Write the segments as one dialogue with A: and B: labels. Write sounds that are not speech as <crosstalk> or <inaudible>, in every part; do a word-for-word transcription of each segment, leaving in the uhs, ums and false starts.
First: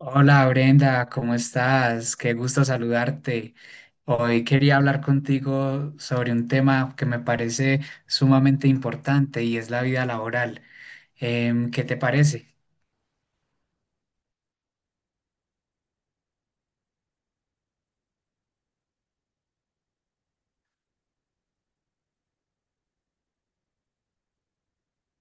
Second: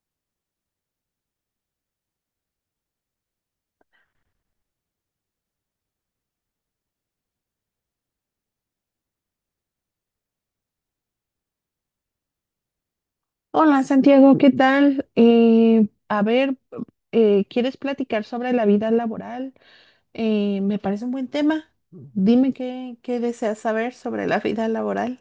A: Hola Brenda, ¿cómo estás? Qué gusto saludarte. Hoy quería hablar contigo sobre un tema que me parece sumamente importante y es la vida laboral. Em, ¿qué te parece?
B: Hola Santiago, ¿qué tal? Eh, a ver, eh, ¿quieres platicar sobre la vida laboral? Eh, me parece un buen tema. Dime qué, qué deseas saber sobre la vida laboral.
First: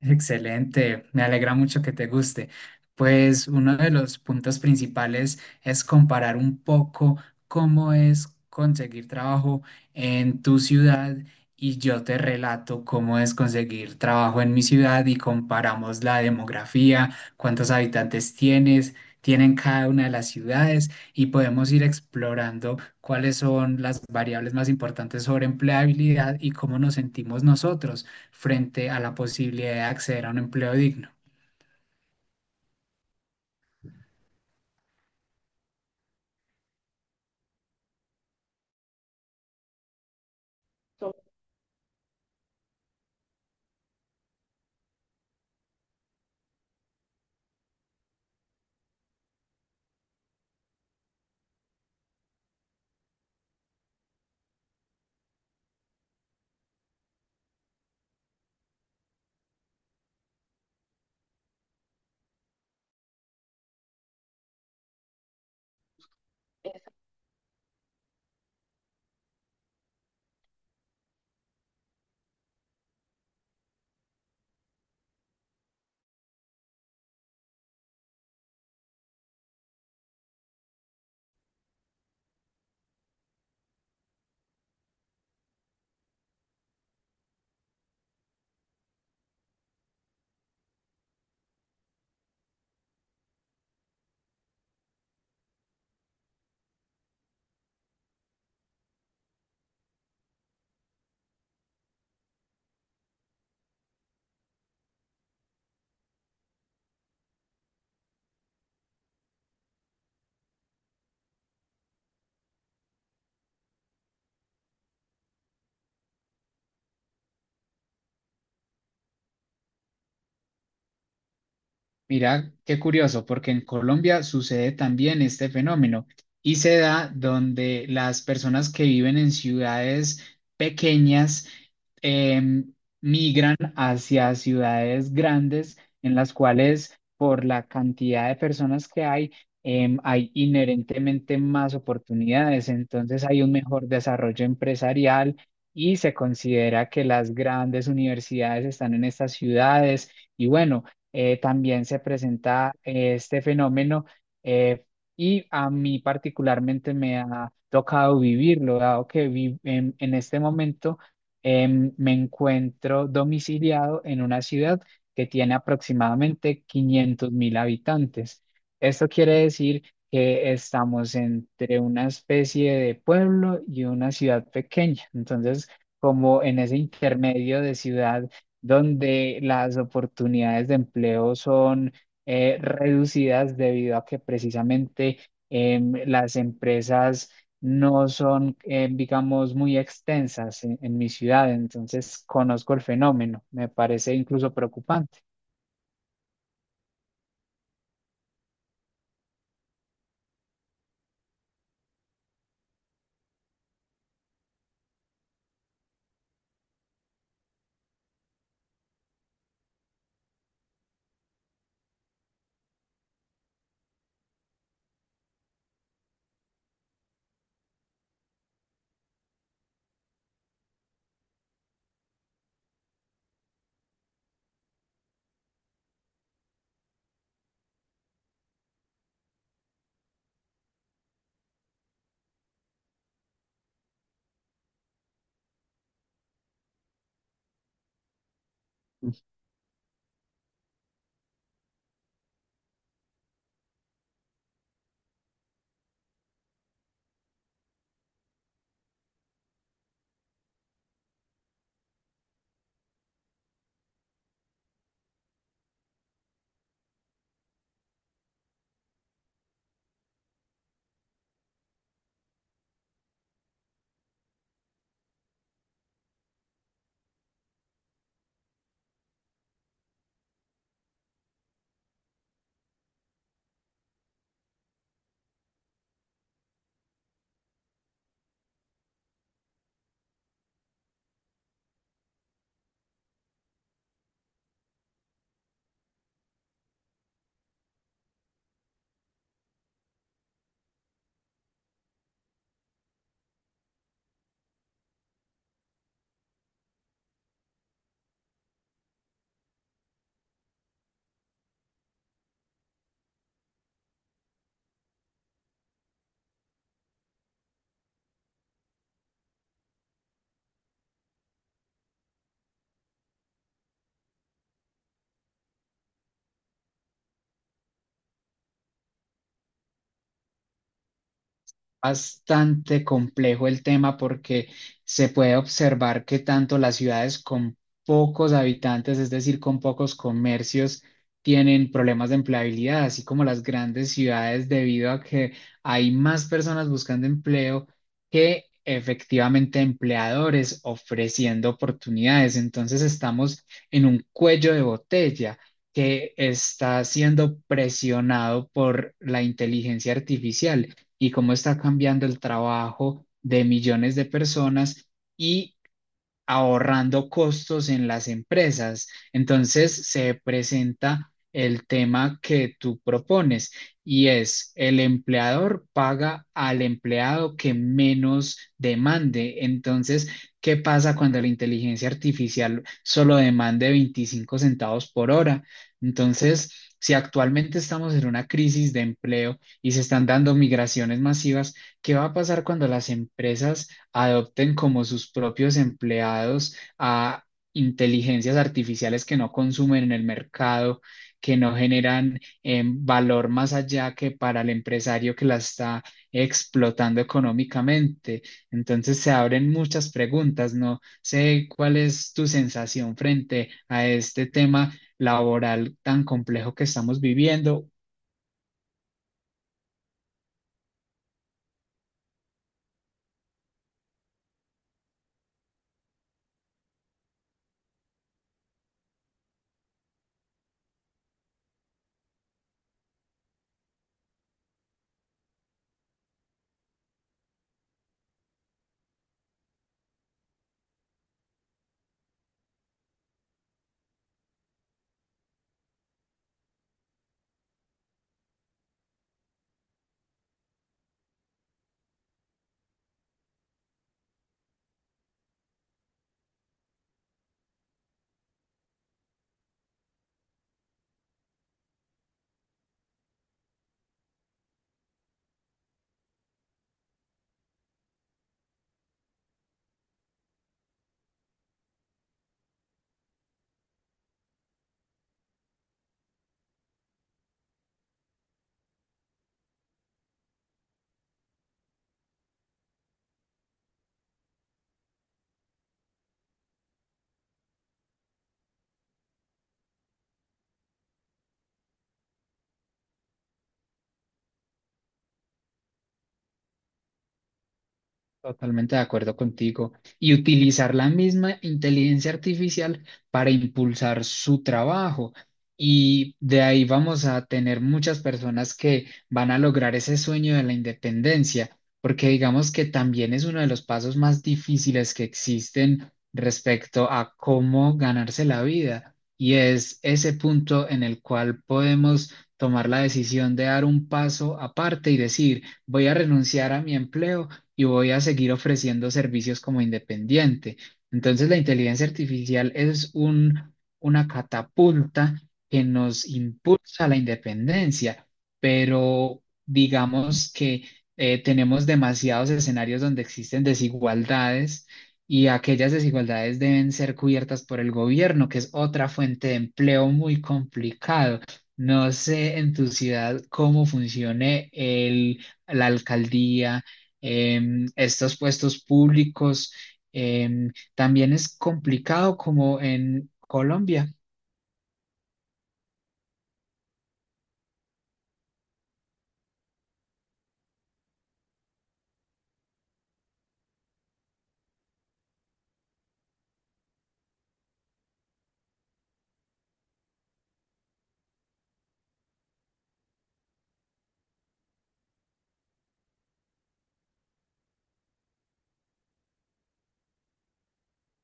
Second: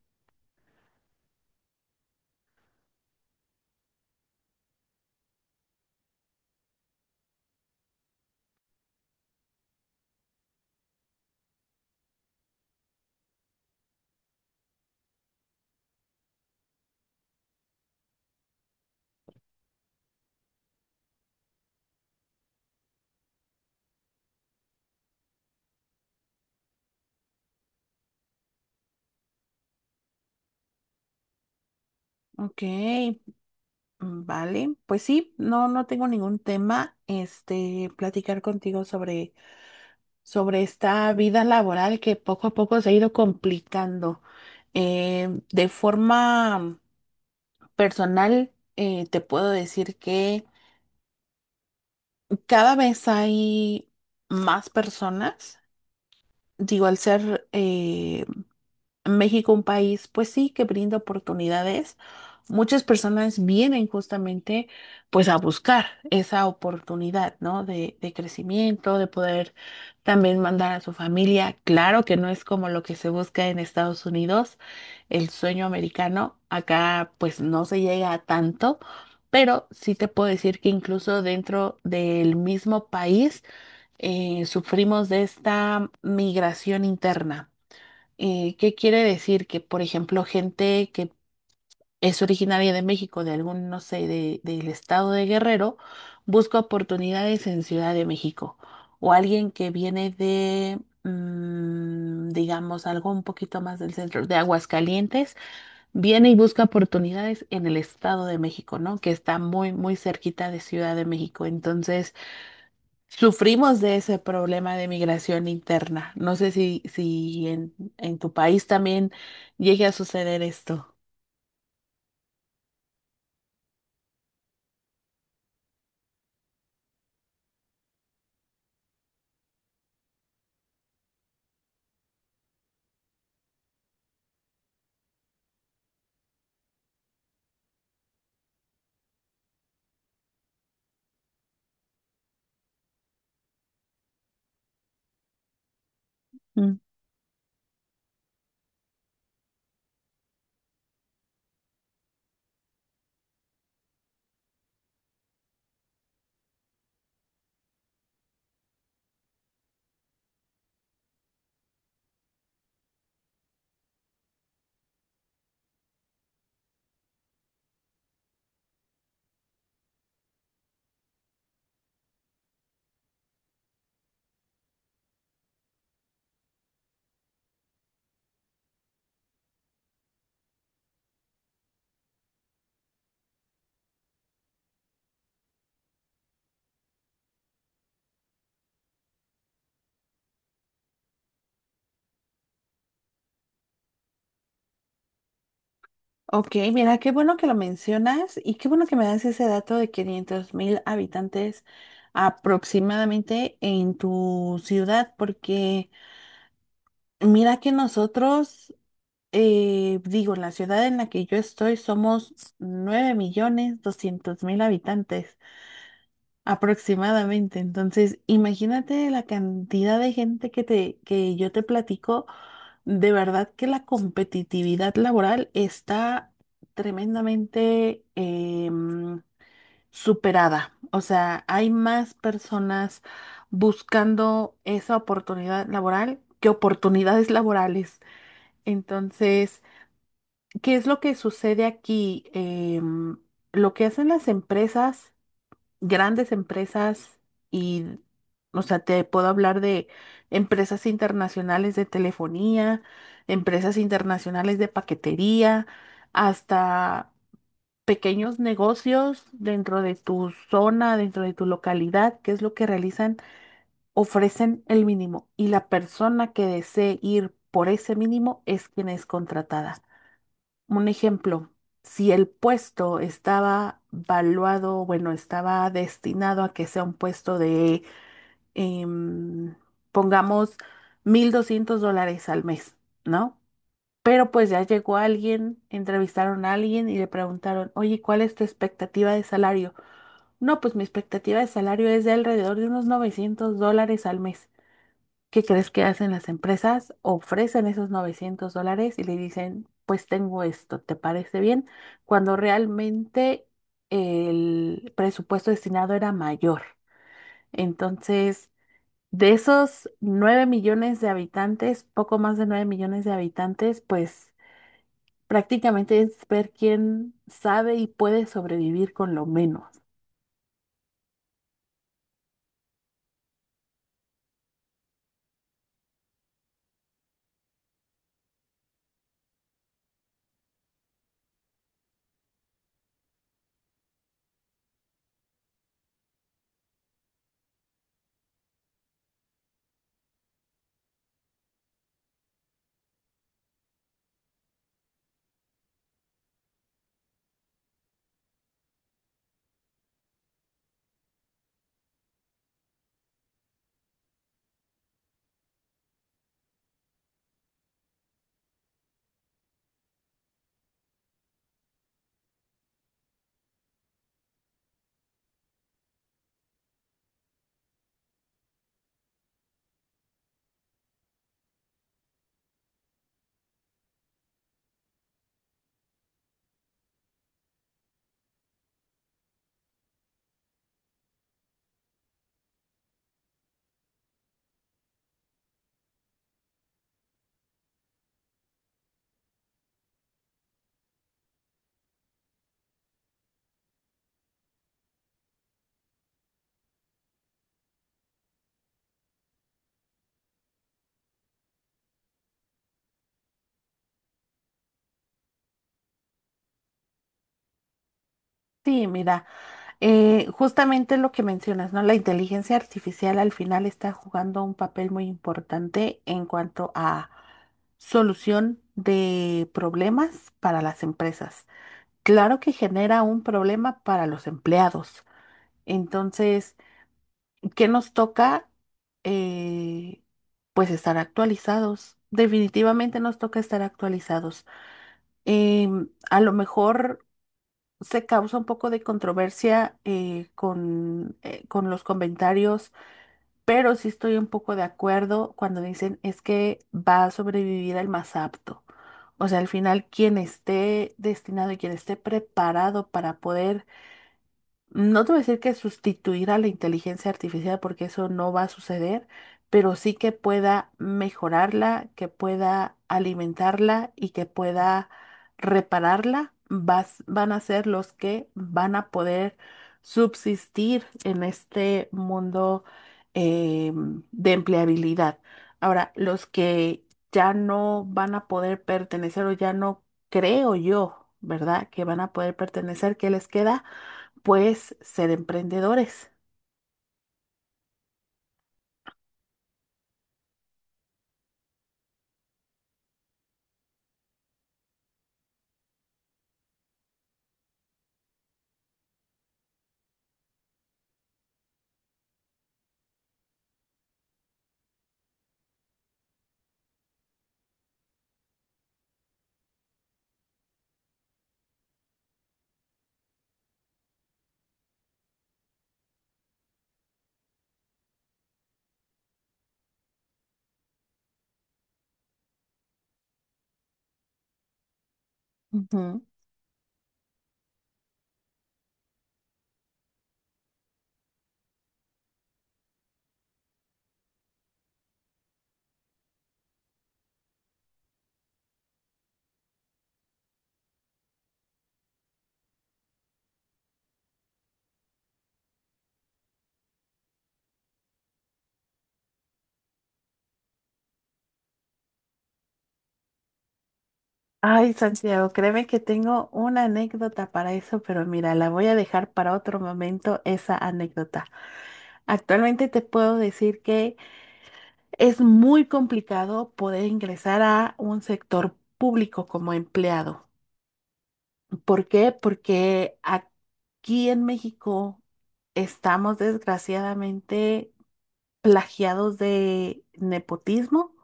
A: Excelente, me alegra mucho que te guste. Pues uno de los puntos principales es comparar un poco cómo es conseguir trabajo en tu ciudad y yo te relato cómo es conseguir trabajo en mi ciudad y comparamos la demografía, cuántos habitantes tienes, tienen cada una de las ciudades y podemos ir explorando cuáles son las variables más importantes sobre empleabilidad y cómo nos sentimos nosotros frente a la posibilidad de acceder a un empleo digno.
B: Ok, mm, vale. Pues sí, no, no tengo ningún tema, este, platicar contigo sobre, sobre esta vida laboral que poco a poco se ha ido complicando. Eh, de forma personal, eh, te puedo decir que cada vez hay más personas, digo, al ser eh, México un país, pues sí, que brinda oportunidades, muchas personas vienen justamente pues a buscar esa oportunidad, ¿no? De, de crecimiento, de poder también mandar a su familia. Claro que no es como lo que se busca en Estados Unidos, el sueño americano, acá pues no se llega a tanto. Pero sí te puedo decir que incluso dentro del mismo país eh, sufrimos de esta migración interna. Eh, ¿qué quiere decir? Que, por ejemplo, gente que es originaria de México, de algún, no sé, de- del estado de Guerrero, busca oportunidades en Ciudad de México. O alguien que viene de, mm, digamos, algo un poquito más del centro, de Aguascalientes, viene y busca oportunidades en el estado de México, ¿no? Que está muy, muy cerquita de Ciudad de México. Entonces, sufrimos de ese problema de migración interna. No sé si, si en, en tu país también llegue a suceder esto.
A: Mira, qué curioso, porque en Colombia sucede también este fenómeno y se da donde las personas que viven en ciudades pequeñas em, migran hacia ciudades grandes en las cuales por la cantidad de personas que hay, em, hay inherentemente más oportunidades, entonces hay un mejor desarrollo empresarial y se
B: Mm.
A: considera que las grandes universidades están en estas ciudades y bueno eh, también se presenta eh, este fenómeno eh, y a mí particularmente me ha tocado vivirlo, dado que vi- en, en este momento em, me encuentro domiciliado en una ciudad que tiene aproximadamente quinientos mil habitantes. Esto quiere decir que estamos entre una especie de pueblo y una ciudad pequeña. Entonces, como en ese intermedio de ciudad donde las oportunidades de empleo son eh, reducidas debido a que precisamente em, las empresas no son, eh, digamos, muy extensas en en mi ciudad. Entonces, conozco el fenómeno. Me parece incluso preocupante.
B: Ok, mira, qué bueno que lo mencionas y qué bueno que me das ese dato de quinientos mil habitantes aproximadamente en tu ciudad, porque mira que nosotros, eh, digo, la ciudad en la que yo estoy somos nueve millones doscientos mil habitantes. Aproximadamente. Entonces, imagínate la cantidad de gente que te, que yo te platico. De verdad que la competitividad laboral está tremendamente em, superada. O sea, hay más personas buscando esa oportunidad laboral que oportunidades laborales. Entonces, ¿qué es lo que sucede aquí? Em, lo que hacen las empresas grandes empresas y, o sea, te puedo hablar de empresas internacionales de telefonía, empresas internacionales de paquetería, hasta pequeños negocios dentro de tu zona, dentro de tu localidad, que es lo que realizan, ofrecen el mínimo y la persona que desee ir por ese mínimo es quien es contratada. Un ejemplo, si el puesto estaba valuado, bueno, estaba destinado a que sea un puesto de, em, pongamos, mil doscientos dólares al mes, ¿no? Pero pues ya llegó alguien, entrevistaron a alguien y le preguntaron, oye, ¿cuál es tu expectativa de salario? No, pues mi expectativa de salario es de alrededor de unos novecientos dólares al mes. ¿Qué crees que hacen las empresas? Ofrecen esos novecientos dólares y le dicen, pues tengo esto, ¿te parece bien? Cuando realmente el presupuesto destinado era mayor. Entonces, de esos nueve millones de habitantes, poco más de nueve millones de habitantes, pues prácticamente es ver quién sabe y puede sobrevivir con lo menos.
A: Bastante complejo el tema porque se puede observar que tanto las ciudades con pocos habitantes, es decir, con pocos comercios, tienen problemas de empleabilidad, así como las grandes ciudades debido a que hay más personas buscando empleo que efectivamente empleadores ofreciendo oportunidades. Entonces estamos en un cuello de botella que está siendo presionado por la inteligencia artificial y cómo está cambiando el trabajo de millones de personas y ahorrando costos en las empresas. Entonces se presenta el tema que tú propones y es el empleador paga al empleado que menos demande. Entonces, ¿qué pasa cuando la inteligencia artificial solo demande veinticinco centavos por hora? Entonces, si actualmente estamos en una crisis de empleo y se están dando migraciones masivas, ¿qué va a pasar cuando las empresas adopten como sus propios empleados a inteligencias artificiales que no consumen en el mercado, que no generan em, valor más allá que para el empresario que la está explotando económicamente? Entonces se abren muchas preguntas. No sé cuál es tu sensación frente a este tema laboral tan complejo que estamos viviendo.
B: Sí, mira. Eh, justamente lo que mencionas, ¿no? La inteligencia artificial al final está jugando un papel muy importante en cuanto a solución de problemas para las empresas. Claro que genera un problema para los empleados. Entonces, ¿qué nos toca? Eh, pues estar actualizados. Definitivamente nos toca estar actualizados. Em, a lo mejor se causa un poco de controversia eh, con, eh, con los comentarios, pero sí estoy un poco de acuerdo cuando dicen es que va a sobrevivir el más apto. O sea, al final, quien esté destinado y quien esté preparado para poder no te voy a decir que sustituir a la inteligencia artificial porque eso no va a suceder, pero sí que pueda mejorarla, que pueda alimentarla y que pueda repararla, vas- van a ser los que van a poder subsistir en este mundo eh, de empleabilidad. Ahora, los que ya no van a poder pertenecer o ya no creo yo, ¿verdad? Que van a poder pertenecer, ¿qué les queda? Pues ser emprendedores.
A: Totalmente de acuerdo contigo. Y utilizar la misma inteligencia artificial para impulsar su trabajo. Y de ahí vamos a tener muchas personas que van a lograr ese sueño de la independencia, porque digamos que también es uno de los pasos más difíciles que existen respecto a cómo ganarse la vida. Y es ese punto en el cual podemos tomar la decisión de dar un paso aparte y decir, voy a renunciar a mi empleo y voy a seguir ofreciendo servicios como independiente. Entonces, la inteligencia artificial es un, una catapulta que
B: Ujú.
A: nos impulsa a la independencia, pero digamos que eh, tenemos demasiados escenarios donde existen desigualdades y aquellas desigualdades deben ser cubiertas por el gobierno, que es otra fuente de empleo muy complicado. No sé en tu ciudad cómo funcione el, la alcaldía em, estos puestos públicos. Em, también es complicado como en Colombia.
B: Ay, Santiago, créeme que tengo una anécdota para eso, pero mira, la voy a dejar para otro momento esa anécdota. Actualmente te puedo decir que es muy complicado poder ingresar a un sector público como empleado. ¿Por qué? Porque aquí en México estamos desgraciadamente plagiados de nepotismo.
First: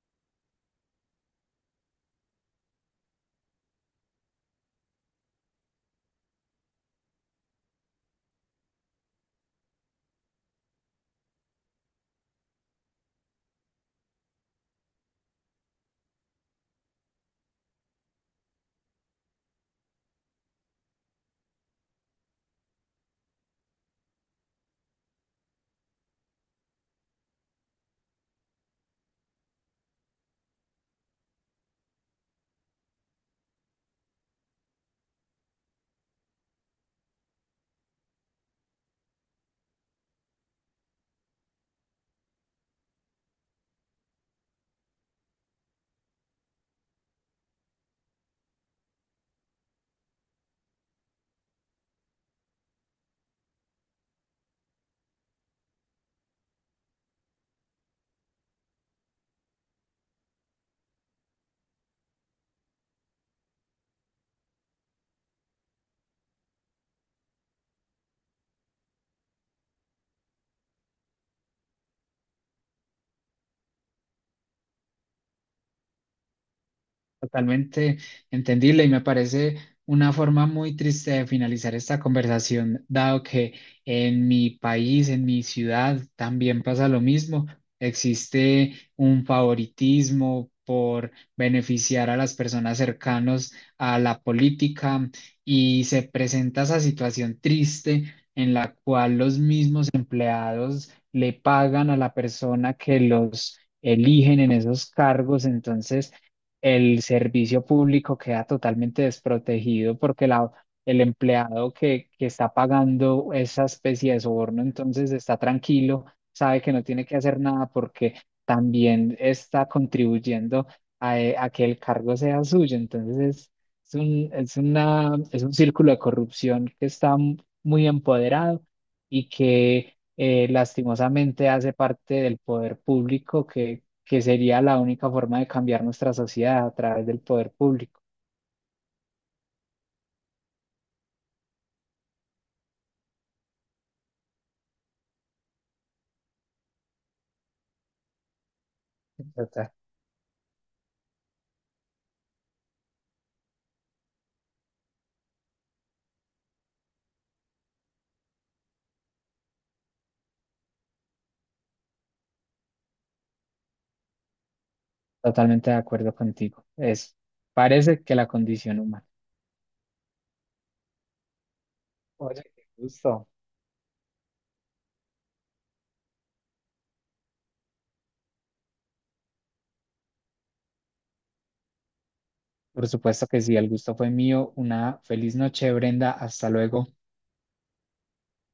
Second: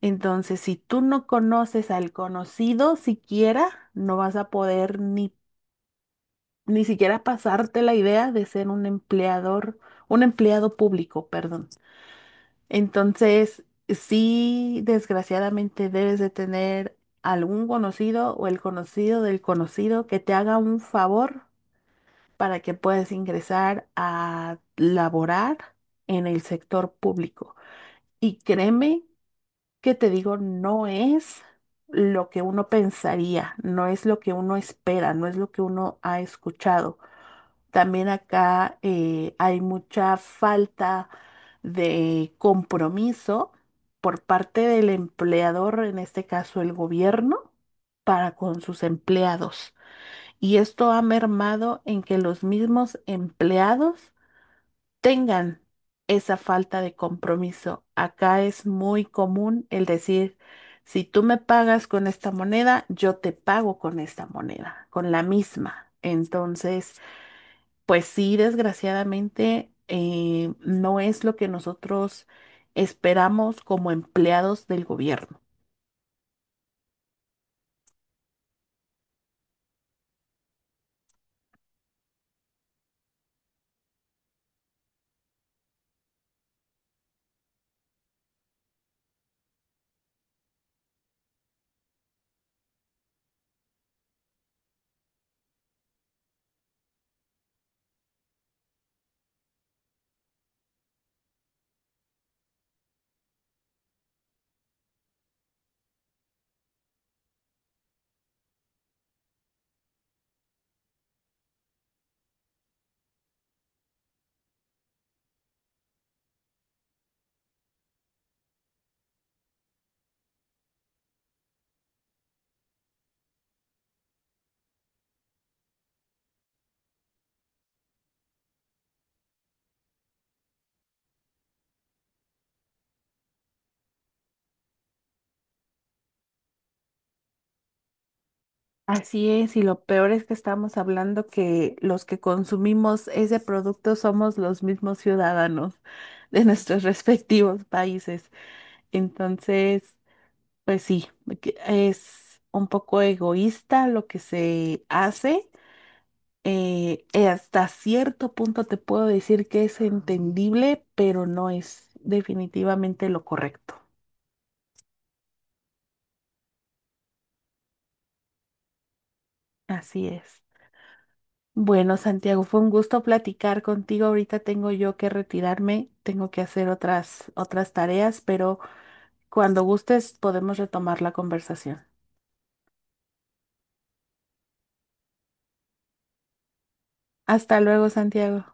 B: Entonces, si tú no conoces al conocido siquiera, no vas a poder ni, ni siquiera pasarte la idea de ser un empleador, un empleado público, perdón. Entonces, sí, desgraciadamente debes de tener algún conocido o el conocido del conocido que te haga un favor para que puedas ingresar a laborar en el sector público. Y créeme que te digo, no es lo que uno pensaría, no es lo que uno espera, no es lo que uno ha escuchado. También acá eh, hay mucha falta de compromiso por parte del empleador, en este caso el gobierno, para con sus empleados. Y esto ha mermado en que los mismos empleados tengan esa falta de compromiso. Acá es muy común el decir, si tú me pagas con esta moneda, yo te pago con esta moneda, con la misma. Entonces, pues sí, desgraciadamente, eh, no es lo que nosotros esperamos como empleados del gobierno.
A: Totalmente entendible y me parece una forma muy triste de finalizar esta conversación, dado que en mi país, en mi ciudad, también pasa lo mismo. Existe un favoritismo por beneficiar a las personas cercanas a la política y se presenta esa situación triste en la cual los mismos empleados le pagan a la persona que los eligen en esos cargos. Entonces, el servicio público queda totalmente desprotegido porque la, el empleado que, que está pagando esa especie de soborno entonces está tranquilo, sabe que no tiene que hacer nada porque también está contribuyendo a, e- a que el cargo sea suyo. Entonces es, es un, es una, es un círculo de corrupción que está m- muy empoderado y que... eh, lastimosamente hace parte del poder público que sería la única forma de cambiar nuestra sociedad a través del poder público.
B: Así es, y lo peor es que estamos hablando que los que consumimos ese producto somos los mismos ciudadanos de nuestros <laughs> respectivos países.
A: Total.
B: Entonces, pues sí, que es un poco egoísta lo que se hace. Eh, eh, hasta cierto punto te puedo decir que es entendible, pero no es definitivamente lo correcto.
A: Totalmente de acuerdo contigo. Es, parece que la condición humana.
B: Así es. Bueno, Santiago,
A: Oye,
B: fue
A: qué
B: un gusto
A: gusto.
B: platicar contigo. Ahorita tengo yo que retirarme, tengo que hacer otras, otras tareas, pero cuando gustes podemos retomar la conversación.
A: Por supuesto que sí, el gusto fue mío. Una feliz noche, Brenda. Hasta luego.
B: Hasta luego, Santiago.